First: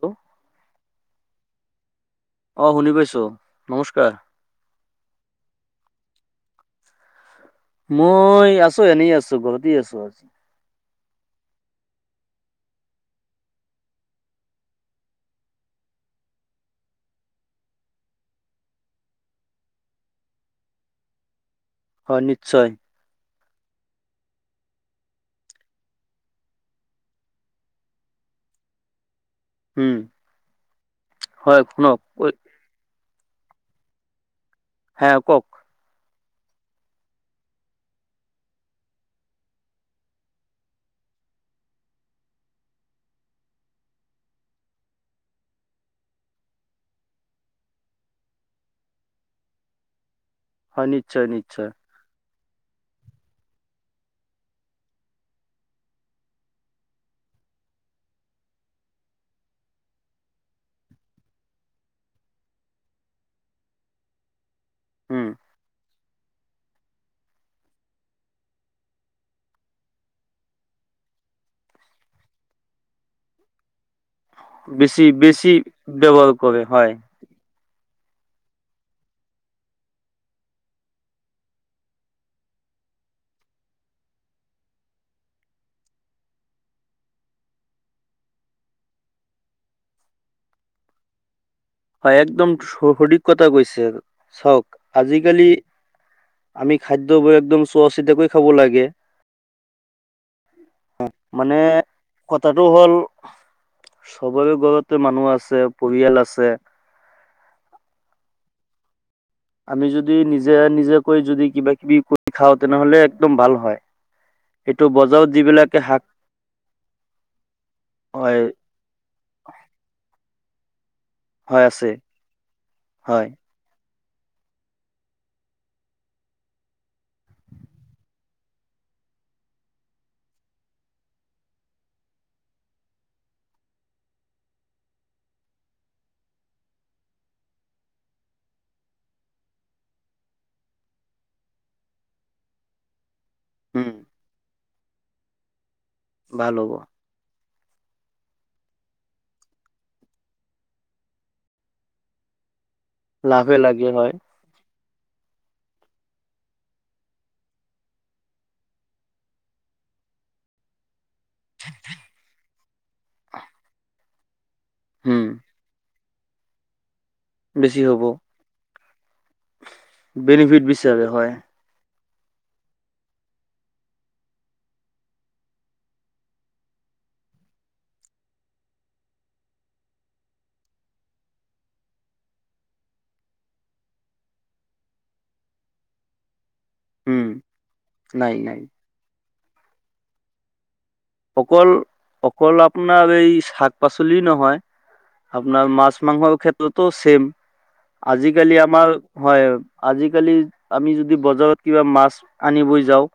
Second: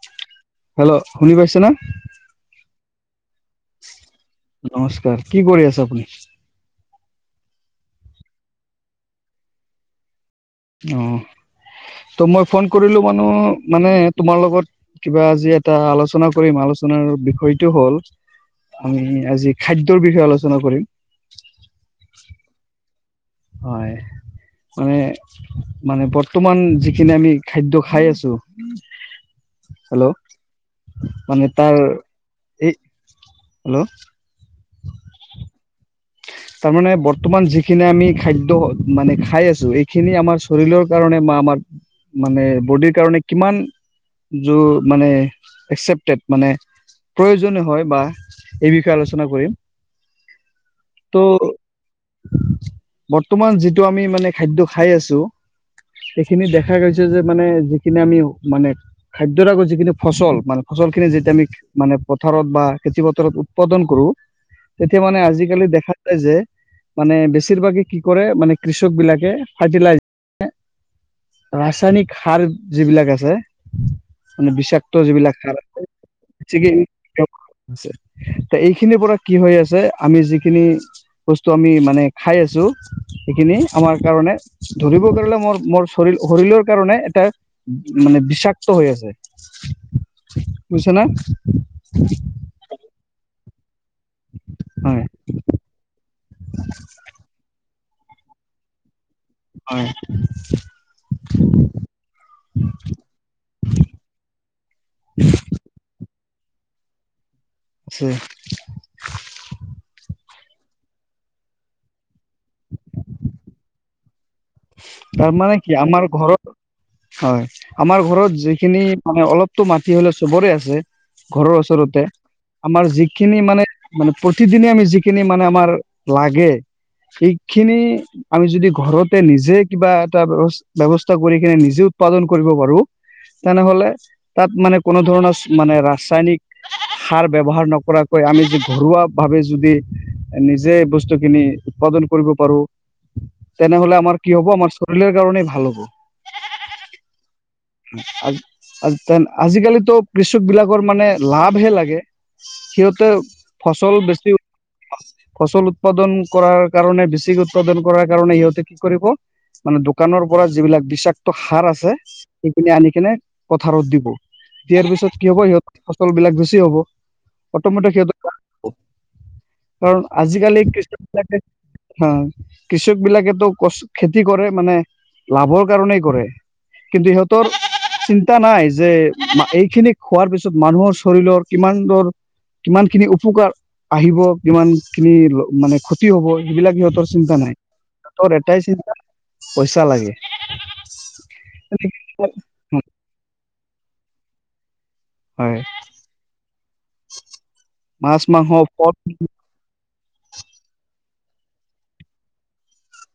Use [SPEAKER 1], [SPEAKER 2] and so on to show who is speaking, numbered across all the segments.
[SPEAKER 1] তো
[SPEAKER 2] হেল্ল' শুনি পাইছানে?
[SPEAKER 1] শুনি পাইছো নমস্কাৰ
[SPEAKER 2] নমস্কাৰ। কি কৰি আছে আপুনি? [inaudible]
[SPEAKER 1] মই আছোঁ, এনেই আছোঁ, ঘৰতে আছোঁ আজি।
[SPEAKER 2] অহ'। তোৰ মই ফোন কৰিলোঁ মানো মানে তোমাৰ লগত কিবা আজি এটা আলোচনা কৰিম, আলোচনা আলোচনাৰ বিষয়টো হ'ল, আমি আজি খাদ্যৰ বিষয়ে আলোচনা কৰিম।
[SPEAKER 1] হয়, নিশ্চয়।
[SPEAKER 2] হয়। মানে মানে বৰ্তমান যিখিনি আমি খাদ্য খাই আছোঁ।
[SPEAKER 1] উম
[SPEAKER 2] হেল্ল' মানে
[SPEAKER 1] হয়
[SPEAKER 2] তাৰ
[SPEAKER 1] শুনক
[SPEAKER 2] এই হেল্ল'
[SPEAKER 1] হে, কওঁক।
[SPEAKER 2] তাৰমানে, বৰ্তমান যিখিনি আমি খাদ্য, মানে খাই আছোঁ, এইখিনি আমাৰ শৰীৰৰ কাৰণে বা আমাৰ মানে বডিৰ কাৰণে কিমান যো, মানে একচেপটেড মানে প্ৰয়োজন হয়, বা এই বিষয়ে আলোচনা কৰিম।
[SPEAKER 1] হয়,
[SPEAKER 2] ত'
[SPEAKER 1] নিশ্চয়, নিশ্চয়।
[SPEAKER 2] বৰ্তমান, যিটো আমি মানে খাদ্য খাই আছোঁ। সেইখিনি দেখা গৈছে যে, মানে যিখিনি আমি, মানে, খাদ্যৰ আগত যিখিনি ফচল [unintelligible] ফচলখিনি যেতিয়া আমি মানে পথাৰত বা খেতি পথাৰত উৎপাদন কৰোঁ। তেতিয়া মানে
[SPEAKER 1] উম
[SPEAKER 2] আজিকালি দে যে, মানে, বেছিভাগে কি কৰে, মানে কৃষকবিলাকে ফাৰ্টিলাই [inaudible] ৰাচায়নিক খাৰ যিবিলাক আছে। মানে বিষাক্ত
[SPEAKER 1] বেছি
[SPEAKER 2] যিবিলাক [inaudible]
[SPEAKER 1] বেছি ব্যৱহাৰ কৰে হয়
[SPEAKER 2] ত' এইখিনিৰ পৰা কিহৈ আছে, আমি যিখিনি বস্তু আমি মানে খাই আছোঁ, সেইখিনি আমাৰ কাৰণে ধৰিব গ'লে মোৰ, মোৰ চৰীৰ-শৰীৰৰ কাৰণে এটা মানে বিষাক্ত হৈ আছে। বুইছানে?
[SPEAKER 1] হয়, একদম [unintelligible] কথা কৈছে। চাওঁক,
[SPEAKER 2] হয়
[SPEAKER 1] আজিকালি আমি খাদ্যবোৰ একদম চোৱা চিতাকৈ খাব লাগে।
[SPEAKER 2] হয়।
[SPEAKER 1] মানে কথাটো হ'ল সবৰে ঘৰতে মানুহ আছে পৰিয়াল আছে।
[SPEAKER 2] [unintelligible]
[SPEAKER 1] নিজোকৈ যদি কিবা কিবি কৰি খাওঁ তেনেহলে একদম ভাল হয়। সেইটো বজাৰত
[SPEAKER 2] তাৰ মানে কি
[SPEAKER 1] যিবিলাকে শাক
[SPEAKER 2] আমাৰ ঘৰৰ হয় আমাৰ ঘৰত
[SPEAKER 1] হয়
[SPEAKER 2] যিখিনি মানে অলপতো মাটি হলে চবৰে আছে। ঘৰৰ
[SPEAKER 1] হয় আছে
[SPEAKER 2] ওচৰতে আমাৰ
[SPEAKER 1] হয়
[SPEAKER 2] যিখিনি মানে মানে প্ৰতিদিনে আমি যিখিনি মানে আমাৰ লাগে। সেইখিনি আমি যদি ঘৰত নিজে কিবা এটা ব্যয়ৱস্থা কৰি কিনে নিজে উৎপাদন কৰিব পাৰো। তেনেহলে তাত মানে কোনো ধৰণৰ মানে ৰাসায়নিক সাৰ ব্যৱহাৰ নকৰাকৈ আমি য ঘৰুৱা ভাৱে যদি নিজে বস্তুখিনি উৎপাদন। কৰিব পাৰো
[SPEAKER 1] উম
[SPEAKER 2] তেনেহলে আমাৰ কি হ'ব আমাৰ শৰীৰৰ কাৰণেই ভাল হ'ব।
[SPEAKER 1] ভাল হ'ব।
[SPEAKER 2] আৰু- আজিকালিতো কৃষক বিলাকৰ মানে লাভহে লাগে। সিহঁতে
[SPEAKER 1] লাভে লাগে
[SPEAKER 2] ফচল
[SPEAKER 1] হয়
[SPEAKER 2] বেছি ফচল উৎপাদন কৰাৰ কাৰণে বেছিক উৎপাদন কৰাৰ কাৰণে ইহঁতে কি কৰিব মানে দোকানৰ পৰা যিবিলাক বিষাক্ত সাৰ আছে। পি আনি কেনে পথাৰত দিব দিয়াৰ পিছত
[SPEAKER 1] উম
[SPEAKER 2] কি হব সিহঁত ফচল বিলাক বেছি হব।
[SPEAKER 1] বেছি
[SPEAKER 2] অটমতে
[SPEAKER 1] হ'ব
[SPEAKER 2] সিহত কাৰণ আজিকালি
[SPEAKER 1] বেনিফিট
[SPEAKER 2] কৃষ
[SPEAKER 1] বিচাৰে হয়
[SPEAKER 2] বিলাকে হা কৃষক বিলাকেতো ক খেতি কৰে মানে লাভৰ কাৰনেেই কৰে। কিন্তু সিহঁতৰ চিন্তা নাই যে এইখিনি খোৱাৰ পিছত মানুহৰ শৰীৰৰ কিমান দৰ কিমান খিনি উপকাৰ আহিব কিমান খিনি মানে ক্ষতি হব। যিবিলাক সিহঁতৰ
[SPEAKER 1] উম
[SPEAKER 2] চিন্তা নাই
[SPEAKER 1] নাই
[SPEAKER 2] সিহঁতৰ
[SPEAKER 1] নাই
[SPEAKER 2] এটাই চিন্তা পইচা লাগে।
[SPEAKER 1] অকল অকল আপোনাৰ এই শাক পাচলি নহয়।
[SPEAKER 2] হয়
[SPEAKER 1] আপোনাৰ মাছ মাংসৰ ক্ষেত্ৰতো ছেম।
[SPEAKER 2] মাছ মাংস
[SPEAKER 1] আজিকালি
[SPEAKER 2] ফল
[SPEAKER 1] আমাৰ, হয়। আজিকালি আমি যদি বজাৰত কিবা মাছ আনিব যাও।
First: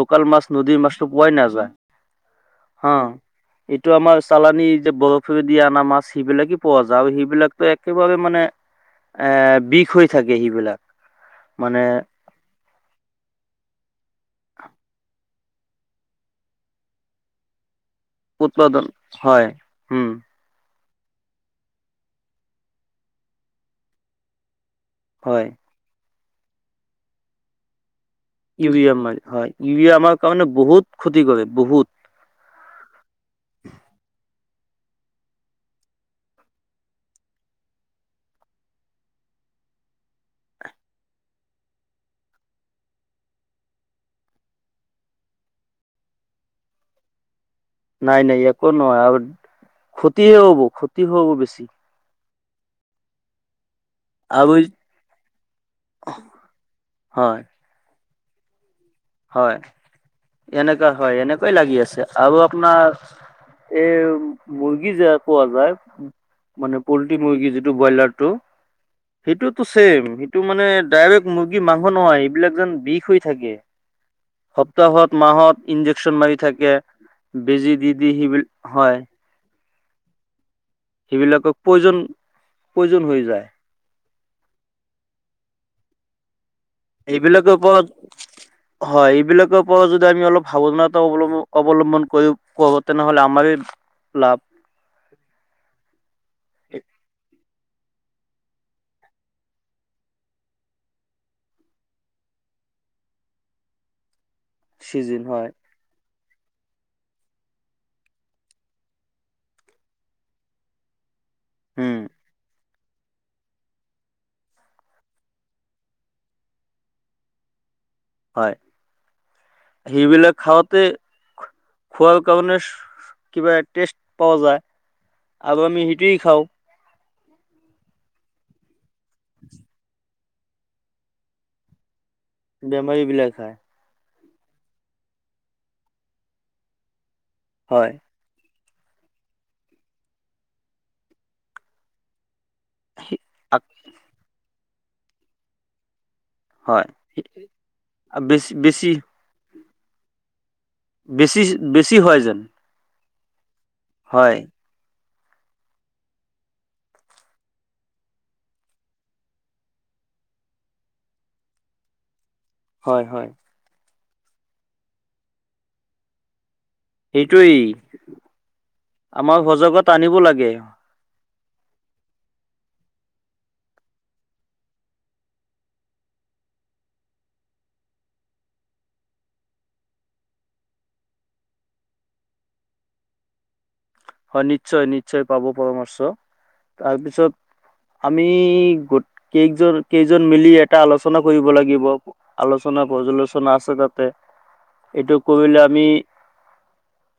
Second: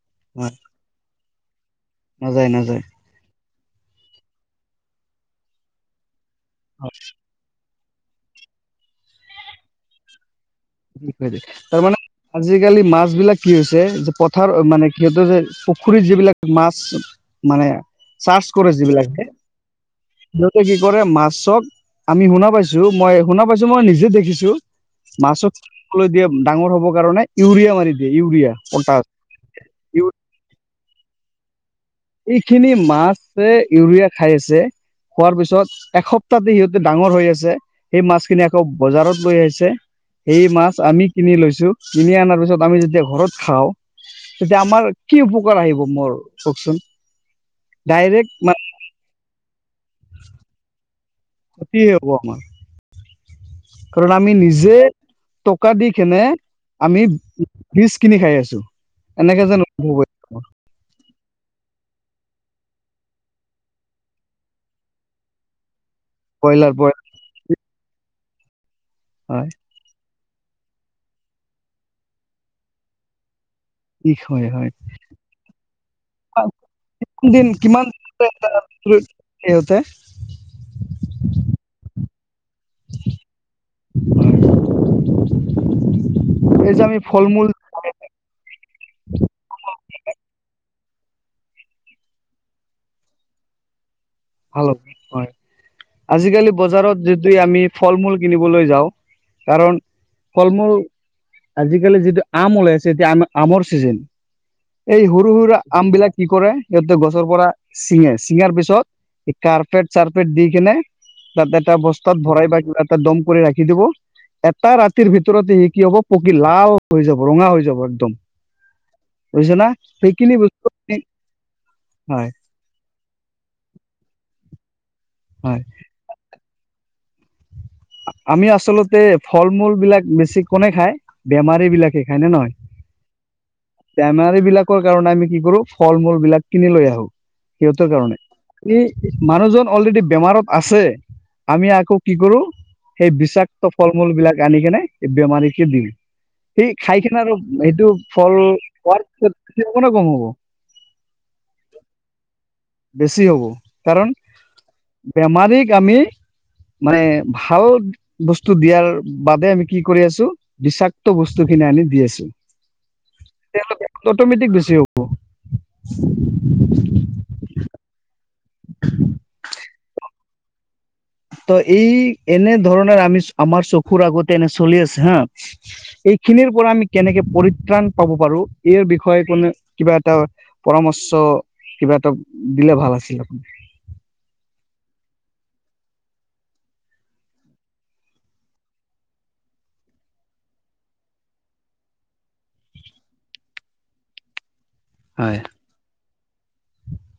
[SPEAKER 1] লোকেল মাছ
[SPEAKER 2] হয়
[SPEAKER 1] নদীৰ মাছতটো পোৱাই নাই।
[SPEAKER 2] নাযায় নাযায়।
[SPEAKER 1] এইটো আমাৰ চালানি যে বৰফেৰে দিিয় অনা মাছ সেইবিলাকে পোৱা যায় আৰু সেইবিলাক ত একেবাবে মানে আ বিষ হৈ থাকে। সেইবিলাক
[SPEAKER 2] তাৰ মানে আজিকালি মাছ বিলাক কি হৈছে যে পথাৰ মানে সিহঁতৰ পুখুৰীত যিবিলাক মাছ মানে চাৰ্চ কৰে
[SPEAKER 1] উৎপাদন
[SPEAKER 2] যিবিলাকতে
[SPEAKER 1] হয় উম
[SPEAKER 2] সিহঁতে সেই কৰে মাছক আমি শুনা পাইছো মই শুনা পাইছো মই নিজে দেখিছো
[SPEAKER 1] হয়
[SPEAKER 2] মাছক দিয়ে ডাঙৰ হব কাৰণে ইউৰিয়া মাৰি দ
[SPEAKER 1] ইউৰিয়া মাৰ হয় ইউৰিয়া আমাৰ কাৰণে বহুত ক্ষতি কৰে বহুত।
[SPEAKER 2] এইখিনি মাছে ইউৰিয়া খাই আছে। হোৱাৰ পিছত এসপ্তাহতে সিহঁতে ডাঙৰ হৈ আছে সেই মাছখিনি আকৌ বজাৰত লৈ আহিছে। সেই মাছ আমি কিনি লৈছো কিনি আাৰ পিছত আমি যেতিয়া ঘৰত খাওঁ। তেতিয়া আমাৰ কি উপকাৰ আহিব মোৰ কওকচোন।
[SPEAKER 1] নাই
[SPEAKER 2] ডাইৰেক্ট
[SPEAKER 1] নাই
[SPEAKER 2] মানে
[SPEAKER 1] ইয়াকো নহয় আৰু। ক্ষতিয়ে হ'ব। হ'ব বেছি
[SPEAKER 2] ক্ষতি হ'ব আমাৰ। কাৰণ আমি
[SPEAKER 1] আৰু
[SPEAKER 2] নিজে টকা দি কেনে আমি
[SPEAKER 1] হয়
[SPEAKER 2] বি কিনি খাই আছো। এনেকে
[SPEAKER 1] হয়,
[SPEAKER 2] যেন অনুভৱ হয় মোৰ।
[SPEAKER 1] এনেকুৱা হয়, এনেকুৱাই লাগি আছে। আৰু আপোনাৰ এই মুৰ্গী যে কোৱা যায়।
[SPEAKER 2] ব্ৰইলাৰ
[SPEAKER 1] মানে
[SPEAKER 2] ব্ৰইলাৰ
[SPEAKER 1] পলট্ৰি মুৰ্গী যিটো ব্ৰইলাৰ টো
[SPEAKER 2] হয়
[SPEAKER 1] সেইটোতো ছেম। টো মানে ডাইৰেক্ট মুৰ্গী মাংস নহয় এইবিলাক যেন বিষ হৈ থাকে
[SPEAKER 2] বিষ হয় হয়
[SPEAKER 1] সপ্তাহত মাহত ইঞ্জেকশ্যন মাৰি থাকে।
[SPEAKER 2] কোনদিন
[SPEAKER 1] বেজি
[SPEAKER 2] কিমান
[SPEAKER 1] দি দি
[SPEAKER 2] দিন
[SPEAKER 1] সিবিলাক হয়।
[SPEAKER 2] সিহঁতে
[SPEAKER 1] সেইবিলাকক প্ৰয়োজন প্ৰয়োজন হৈ যায়।
[SPEAKER 2] [unintelligible] আমি ফল মূল
[SPEAKER 1] এইবিলাকৰ ওপৰত হয়, এইবিলাকৰ ৰত যদি আমি অলপ সাৱধানতা অৱম্ব অৱলম্বন কৰি কৰো তেনেহ'লে আমাৰ
[SPEAKER 2] ভাল হয় আজিকালি বজাৰত যদি আমি ফল মূল কিনিবলৈ যাওঁ কাৰণ ফল মূল আজিকালি যিটো আম ওলাই আছে এতিয়া আম আমৰ ছিজন এই
[SPEAKER 1] চিজন
[SPEAKER 2] সৰু
[SPEAKER 1] হয়
[SPEAKER 2] সুৰাৰ আম বিলাক কি কৰে, সিহঁতে গছৰ পৰা চিঙে ছিঙাৰ পিছত এই কাৰ্পেট চাৰপেট দি কিনে তাতে এটা
[SPEAKER 1] উম
[SPEAKER 2] বস্তাত ভৰাই বা কিবা ত' দ'ম কৰি ৰাখি দিব। এটা ৰাতিৰ ভিতৰত সি কি হ'ব পকি লাল হৈ যাব, ৰঙা হৈ যাব।
[SPEAKER 1] হয়
[SPEAKER 2] বুজিছ না
[SPEAKER 1] সেইবিলাক
[SPEAKER 2] সেইখিনি
[SPEAKER 1] খাওঁতে
[SPEAKER 2] বস্তু।
[SPEAKER 1] খোৱাৰ
[SPEAKER 2] হয়
[SPEAKER 1] কাৰণে কিবা টেষ্ট পোৱা যায়
[SPEAKER 2] হয়
[SPEAKER 1] আৰু আমি সেইটোৱেই খাওঁ।
[SPEAKER 2] আমি আচলতে ফল মূল বিলাক বেছি কোনে খাই বেমাৰী বিলাকে। খায় নে নহয়
[SPEAKER 1] বেমাৰী বিলাক হয়
[SPEAKER 2] বেমাৰী বিলাকৰ কাৰণে আমি কি কৰো ফল মূল বিলাক কিনি লৈ আহো সিহঁতৰ
[SPEAKER 1] হয়
[SPEAKER 2] কাৰণে। ই মানুহজন অলৰেডি বেমাৰত আছে আমি আকৌ কি কৰোঁ সেই বিষাক্ত ফল মূল বিলাক আনি কেনে এই বেমাৰীকে দিম। সেই
[SPEAKER 1] হয়
[SPEAKER 2] খাই কিনে আৰু সেইটো ফল
[SPEAKER 1] বেছি বেছি
[SPEAKER 2] হোৱাৰ পিছতে [unintelligible] কম হ'ব
[SPEAKER 1] বেছি বেছি হয় যেন
[SPEAKER 2] বেছি হ'ব। কাৰণ
[SPEAKER 1] হয়।
[SPEAKER 2] বেমাৰীক আমি মানে ভাল বস্তু দিয়াৰ বাবে আমি কি কৰি আছো বিষাক্ত বস্তু কিনে আনি দি আছো।
[SPEAKER 1] হয় হয়।
[SPEAKER 2] তেওঁলোকে অটমেটিক বেছি হ'ব।
[SPEAKER 1] সেই আমাৰ সজগত আনিব লাগে।
[SPEAKER 2] ত এই এনে ধৰণৰ আমি আমাৰ চকুৰ আগতে এনে চলি আছে হা। এইখিনিৰ পৰা আমি কেনেকে পৰিত্ৰাণ পাব পাৰো ইাৰ বিষয়ে কোনো কিবা এটা পৰামৰ্শ কিবা এটা দিলে ভাল আছিল আপোনাৰ।
[SPEAKER 1] হয় নিশ্চয় নিশ্চয় পাব পৰামৰ্শ তাৰপিছত আমি গ কেইজন কেইজন মিলি এটা আলোচনা কৰিব লাগিব আলোচনা। পৰ্যালোচনা আছে তাতে।
[SPEAKER 2] [unintelligible]
[SPEAKER 1] এইটো কৰিলে আমি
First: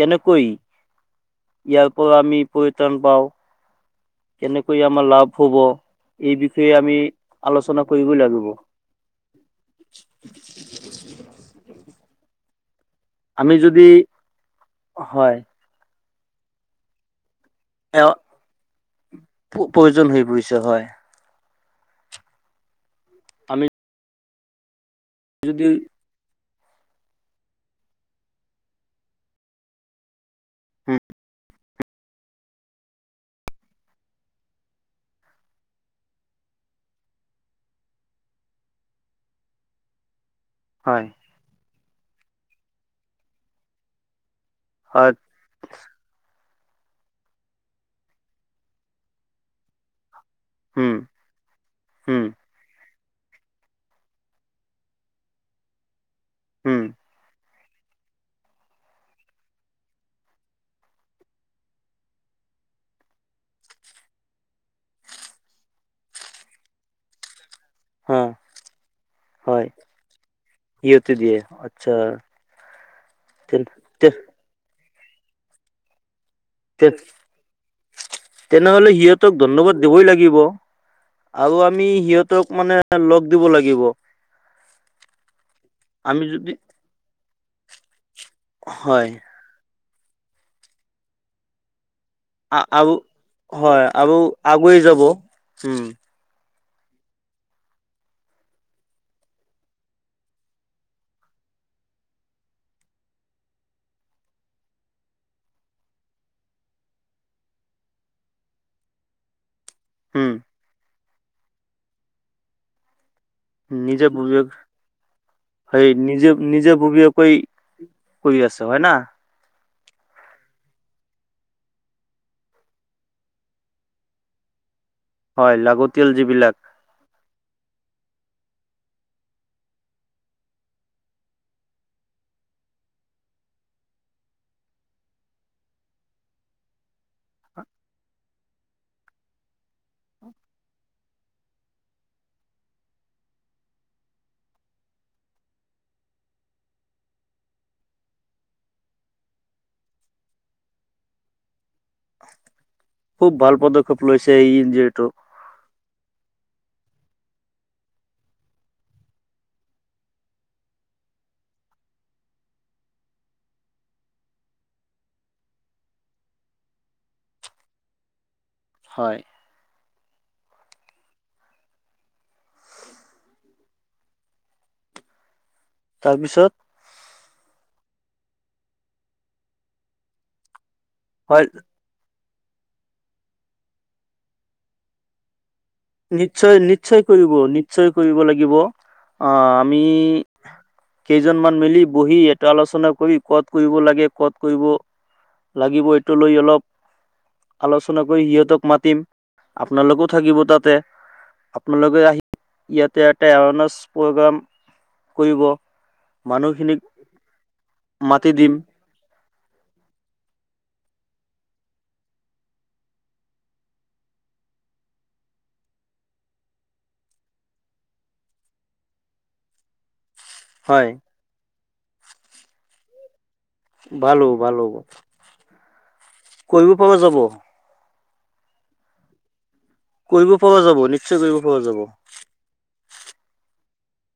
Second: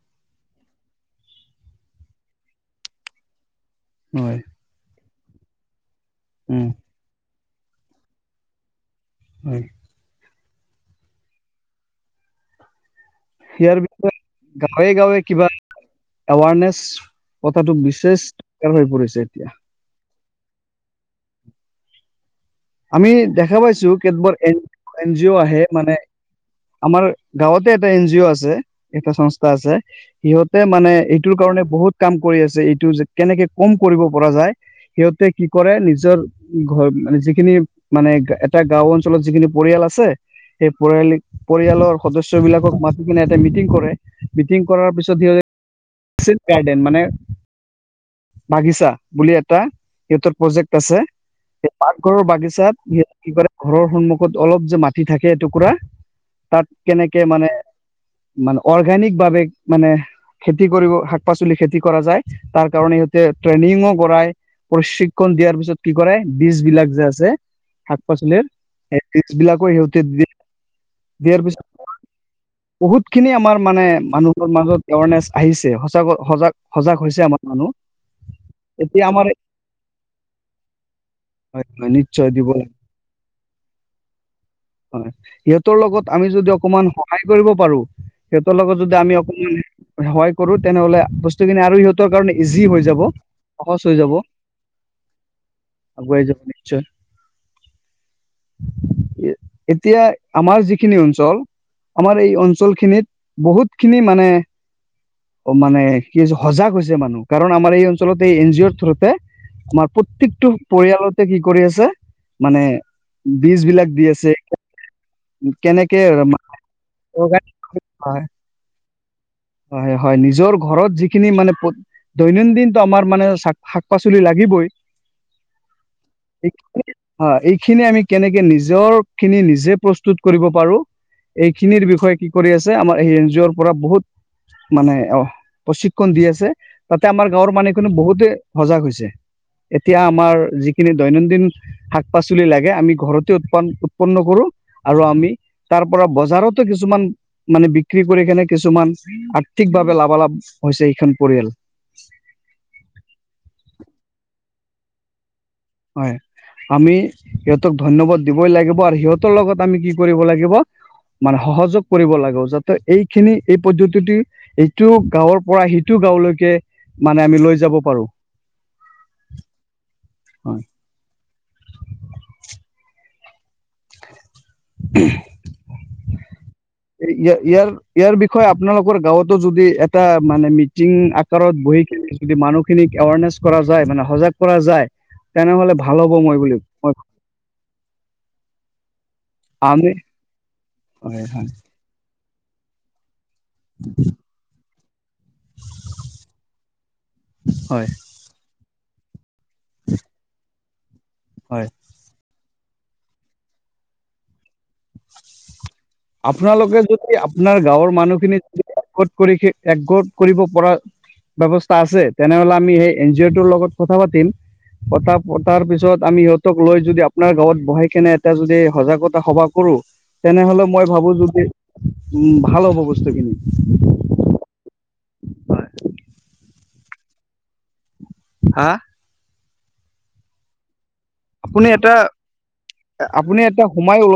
[SPEAKER 1] কেনেকৈ ইয়াৰ পৰা আমি পৰিত্ৰাণ পাওঁ।
[SPEAKER 2] হয়
[SPEAKER 1] কেনেকৈ আমাৰ লাভ হ'ব এই
[SPEAKER 2] উম
[SPEAKER 1] বিষয়ে আমি আলোচনা কৰিবই লাগিব।
[SPEAKER 2] হয়।
[SPEAKER 1] আমি
[SPEAKER 2] ইয়াৰ
[SPEAKER 1] যদি
[SPEAKER 2] পছয় গাঁৱে গাঁৱে
[SPEAKER 1] হয়
[SPEAKER 2] কিবা [inaudible] এৱাৰনেছ কথাটো
[SPEAKER 1] এ
[SPEAKER 2] বিশেষ দৰকাৰ হৈ পৰিছে এতিয়া।
[SPEAKER 1] বুইছ হয়।
[SPEAKER 2] আমি দেখা
[SPEAKER 1] আমি
[SPEAKER 2] পাইছোঁ, কেতবোৰ এ-এন জিঅ' আহে
[SPEAKER 1] যদি
[SPEAKER 2] মানে আমাৰ গাঁৱতে এটা এন জিঅ' আছে, এটা সংস্থা আছে সিহঁতে মানে
[SPEAKER 1] উম,
[SPEAKER 2] এইটো কাৰণে বহুত কাম কৰি আছে এইটো যে কেনেকে কম কৰিব পৰা যায়। সিহঁতে কি কৰে নিজৰ ঘৰ মানে যি সিখিনি মানে এটা গাওঁ অঞ্চলত যিখিনি পৰিয়াল আছে সেই
[SPEAKER 1] হয়
[SPEAKER 2] পৰিয়ালিক-পৰিয়ালৰ সদস্যবিলাকক মাতি কিনে এটা মিটিং কৰে, মিটিং কৰাৰ
[SPEAKER 1] হয়
[SPEAKER 2] পিছত সিহঁ গাৰ্ডেন মানে। বাগিচা বুলি এটা সিহঁতৰ প্ৰজেক্ট
[SPEAKER 1] উম,
[SPEAKER 2] আছে, সেই পাকঘৰৰ
[SPEAKER 1] উম,
[SPEAKER 2] বাগিচাত কি কৰে, ঘৰৰ সন্মুখত অলপ যে, মাটি থাকে এটুকুৰা তাত
[SPEAKER 1] উম,
[SPEAKER 2] কেনেকে মানে মানে অৰ্গেনিকভাৱে মানে খেতি কৰিব শাক পাচলি খেতি কৰা যায়, তাৰ কাৰণে সিহঁতে ট্ৰেইনিংয়ো‌ কৰাই। প্ৰশিক্ষণ দিয়াৰ পিছত কি কৰে, বীজ বিলাক যে, আছে শাক
[SPEAKER 1] হা,
[SPEAKER 2] পাচলিৰ, সেই
[SPEAKER 1] হয়
[SPEAKER 2] বীজবিলাকো সিহঁতে দি
[SPEAKER 1] সিহঁতে দিয়ে
[SPEAKER 2] দিয়াৰ
[SPEAKER 1] আচ্ছা
[SPEAKER 2] পিছত বহুতখিনি
[SPEAKER 1] তে
[SPEAKER 2] আমাৰ মানে
[SPEAKER 1] তে
[SPEAKER 2] মানুহৰ মা ত' এৱাৰনেছ আহিছে,
[SPEAKER 1] তে
[SPEAKER 2] সঁচাকৈ-সজাগ-সজাগ হৈছে আমাৰ মানুহ।
[SPEAKER 1] তেনেহ'লে
[SPEAKER 2] এতিয়া আমাৰ
[SPEAKER 1] সিহঁতক ধন্যবাদ দিবই লাগিব। আৰু
[SPEAKER 2] হয়
[SPEAKER 1] আমি
[SPEAKER 2] হয় নিশ্চয় দিব
[SPEAKER 1] সিহঁতক
[SPEAKER 2] লাগে
[SPEAKER 1] মানে লগ দিব লাগিব।
[SPEAKER 2] হয় ইহত তৰ লগত আমি যদি অকমান সহায় কৰিব পাৰোঁ, সিহঁতৰ লগত যদি
[SPEAKER 1] হয়
[SPEAKER 2] আমি অকমান সহায় কৰোঁ, তেনেহলে বস্তু খিনি আৰু সিহঁত তৰ কাৰণে ইজি হৈ
[SPEAKER 1] আৰু
[SPEAKER 2] যাব,
[SPEAKER 1] হয়
[SPEAKER 2] সহজ হৈ যাব,
[SPEAKER 1] আৰু আগুৱাই যাব উম
[SPEAKER 2] আগুৱাই যাব নেক নিশ্চয় এতিয়া আমাৰ যিখিনি অঞ্চল। আমাৰ এই অঞ্চল খিনিত বহুত খিনি মানে, অ' মানে কি হৈছে সজাগ হৈছে মানুহ কাৰণ আমাৰ এই অঞ্চলত এই এন জি অ'ৰ থ্ৰোতে। আমাৰ
[SPEAKER 1] উম
[SPEAKER 2] প্ৰত্যেকটো পৰিয়ালতে কি কৰি আছে? মানে, বীজ বিলাক
[SPEAKER 1] নিজে
[SPEAKER 2] দি আছে।
[SPEAKER 1] বুজক হয়
[SPEAKER 2] কেনেকে
[SPEAKER 1] নিজে নিজে ববীয়াকৈ
[SPEAKER 2] [unintelligible]
[SPEAKER 1] কৰি আছে হয় না
[SPEAKER 2] হয় হয়, নিজৰ ঘৰত যিখিনি মানে দৈনন্দিনটো আমাৰ মানে শাক-পাচলি লাগিবই।
[SPEAKER 1] হয়, লাগতিয়াল যিবিলাক।
[SPEAKER 2] অ', এইখিনি আমি কেনেকে নিজৰ খিনি নিজে প্ৰস্তুত কৰিব পাৰোঁ, এইখিনিৰ বিষয়ে কি কৰি আছে আমাৰ এই এন জি অ'ৰ পৰা বহুত মানে অ', প্ৰশিক্ষণ দি আছে। তাতে আমাৰ গাঁৱৰ মানুহখিনি বহুতে সজাগ হৈছে। এতিয়া আমাৰ যিখিনি দৈনন্দিন শাক-পাচলি লাগে আমি ঘৰতে উৎপ-উৎপন্ন কৰো। আৰু আমি তাৰ পৰা বজাৰতো কিছুমান মানে বিক্ৰী কৰি কিনে কিছুমান আৰ্থিক ভাৱে লাভালাভ হৈছে এইখন পৰিয়াল।
[SPEAKER 1] খুব ভাল পদক্ষেপ লৈছে, এই যিহেতু
[SPEAKER 2] হয়। আমি সিহঁতক ধন্যবাদ দিবই লাগিব, আৰু সিহঁতৰ লগত আমি কি কৰিব লাগিব? মানে সহযোগ কৰিব লাগে যাতে এইখিনি এই পদ্ধতিট এইটো গাঁৱৰ পৰা সিটো গাওঁলৈকে মানে আমি লৈ যাব পাৰোঁ।
[SPEAKER 1] হয়।
[SPEAKER 2] হয়। [unintelligible]
[SPEAKER 1] তাৰপিছত।
[SPEAKER 2] ইয়াৰ ইয়াৰ বিষয়ে আপোনালোকৰ গাঁৱতো যদি এটা মানে মিট টিং
[SPEAKER 1] হয়
[SPEAKER 2] আকাৰত বহি কিনে যদি মানুহখিনিক এৱাৰনেছ কৰা যায় মানে সজাগ কৰা যায়। তেনেহ'লে, ভাল হ'ব মই বুলি মই
[SPEAKER 1] নিশ্চয়-নিশ্চয় কৰিব নিশ্চয় কৰিব লাগিব আহ আমি
[SPEAKER 2] হয় হয়
[SPEAKER 1] কেইজনমান মিলি বহি এটা আলোচনা কৰি ক'ত কৰিব লাগে ক'ত কৰিব লাগিব এইটো লৈ অলপ
[SPEAKER 2] হয়
[SPEAKER 1] আলোচনা কৰি সিহঁতক মাতিম। আপোনালোকও থাকিব তাতে
[SPEAKER 2] হয়
[SPEAKER 1] আপোনালোকে আহি ইতেয়া এটে অনছ প্ৰগ্ৰাম কৰিব মানুহখিনিক
[SPEAKER 2] আপোনালোকে যদি আপোনাৰ গাঁৱৰ
[SPEAKER 1] মাতি
[SPEAKER 2] মানুহখিনি
[SPEAKER 1] দিম
[SPEAKER 2] যদি কৰি একগৰ কৰিব পৰা। ব্যৱস্থা আছে তেনেহলে আমি সেই এন জি অ' ৰ লগত কথা পাতিম। কথা পতাৰ পিছত আমি সিহঁতক লৈ যদি আপোনাৰ গাঁৱত বহাই খনে এটা যদি সজাগতা সভা কৰো তেনেহলে মই
[SPEAKER 1] হয়
[SPEAKER 2] ভাবো যদি উ ভাল হ'ব বস্তুখিনি।
[SPEAKER 1] ভাল হ'ব ভাল হ'ব কৰিব পাব যাব।
[SPEAKER 2] হা?
[SPEAKER 1] কৰিব পৰা যাব নেকি
[SPEAKER 2] আপুনি এটা, আপুনি এটা সোমাইল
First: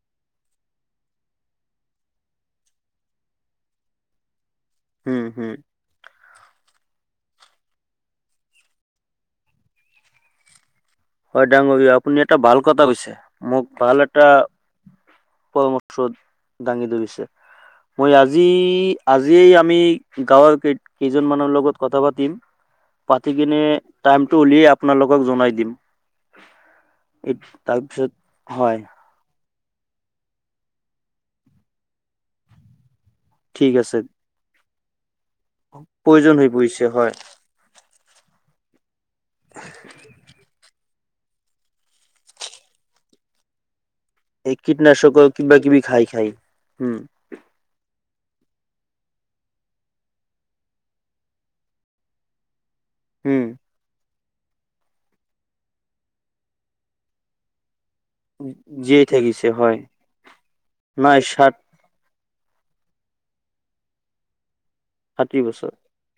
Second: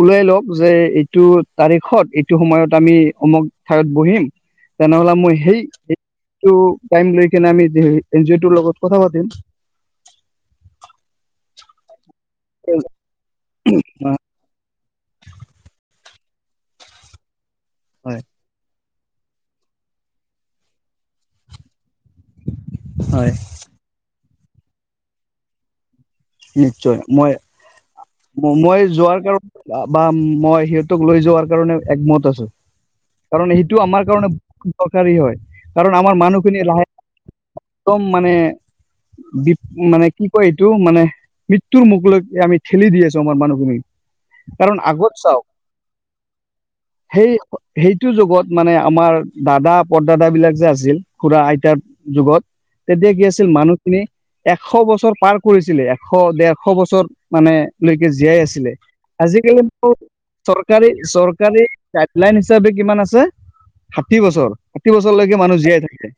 [SPEAKER 2] ওলিয়াই লওক যে এইটো তাৰিখত এইটো সময়ত আমি অমক ঠাইত বহিম। তেনেহলে
[SPEAKER 1] হম
[SPEAKER 2] মই
[SPEAKER 1] হম
[SPEAKER 2] সেইটো টাইম লৈ সেই আমি এন জি অ' ৰ লগত কথা পাতিম।
[SPEAKER 1] ডাঙৰীয়াই আপুনি এটা ভাল কথা কৈছে মোক ভাল এটা, পৰামৰ্শ দাঙি ধৰিছে, মই
[SPEAKER 2] হয়
[SPEAKER 1] আজি আজিয়েই আমি গাঁৱৰ ক কেইজনমানৰ লগত কথা পাতিম
[SPEAKER 2] হয়
[SPEAKER 1] পাতি কিনে টাইমটো উলিয়াই আপোনালোকক জনাই দিম।
[SPEAKER 2] নিশ্চয় মই
[SPEAKER 1] এ তাৰপিছত হয়
[SPEAKER 2] মই যোৱাৰ কাৰ, বা মই সিহঁতক লৈ যোৱাৰ কাৰণে একমত আছো। কাৰণ
[SPEAKER 1] ঠিক
[SPEAKER 2] সেইটো
[SPEAKER 1] আছে।
[SPEAKER 2] আমাৰ কাৰণে বহুত দৰকাৰী হয়, কাৰণ আমাৰ
[SPEAKER 1] প্ৰয়োজন
[SPEAKER 2] মানুহ
[SPEAKER 1] হৈ
[SPEAKER 2] খিনি লাহে
[SPEAKER 1] পৰিছে হয়
[SPEAKER 2] একদম মানে, মানে কি কয় এইটো মানে মৃত্যুৰ মুখলৈকে আমি খেলি দিয আছো আমাৰ মানুহখিনি।
[SPEAKER 1] এই
[SPEAKER 2] কাৰণ আগত
[SPEAKER 1] কীটনাশকৰ
[SPEAKER 2] চাওক
[SPEAKER 1] কিবা কিবি খাই খাই। উম
[SPEAKER 2] সেই, সেই প্ৰতিটো যুগত মানে আমাৰ দাদা, পৰদাদা বিলাক যে আছিল, খুৰা আইতাৰ যুগত। তেতিয়া কি
[SPEAKER 1] উম
[SPEAKER 2] আছিল মানুহখিনি এশ বছৰ পাৰ কৰিছিলে এশ ডৰশ বছৰ মানে। লৈকে জীয়াই আছিলে
[SPEAKER 1] জীয়াই থাকিছে
[SPEAKER 2] আজিকালি
[SPEAKER 1] হয়
[SPEAKER 2] মোৰ চৰকাৰী
[SPEAKER 1] নাই ষাঠ
[SPEAKER 2] চৰকাৰী লাইন হিচাপে কিমান আছে ষাঠি বছৰ ষাঠি বছৰলৈকে মানুহ জীয়াই থাকে।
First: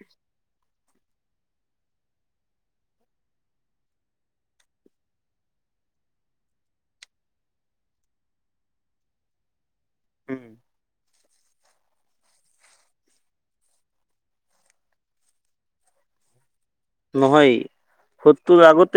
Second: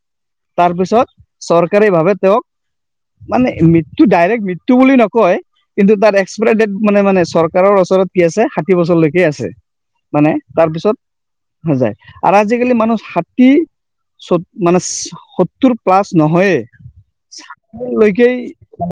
[SPEAKER 2] তাৰপিছত চৰকাৰী ভাবে তেওঁক মানে মৃত্যু ডাইৰেক্ট মৃত্যু বুলি নকয়। কিন্তু তাৰ এক্সপায়াৰ ডেট মানে মানে, চৰকাৰৰ ওচৰত কি আছে, ষাঠি বছৰলৈকে আছে। মানে
[SPEAKER 1] উম
[SPEAKER 2] তাৰপিছত হৈ যায় আৰু আজিকালি মানুহ হাতী ত মানে সত্তৰ প্লাছ
[SPEAKER 1] নহয়
[SPEAKER 2] নহয়ে। লৈকে
[SPEAKER 1] সত্তৰ আগত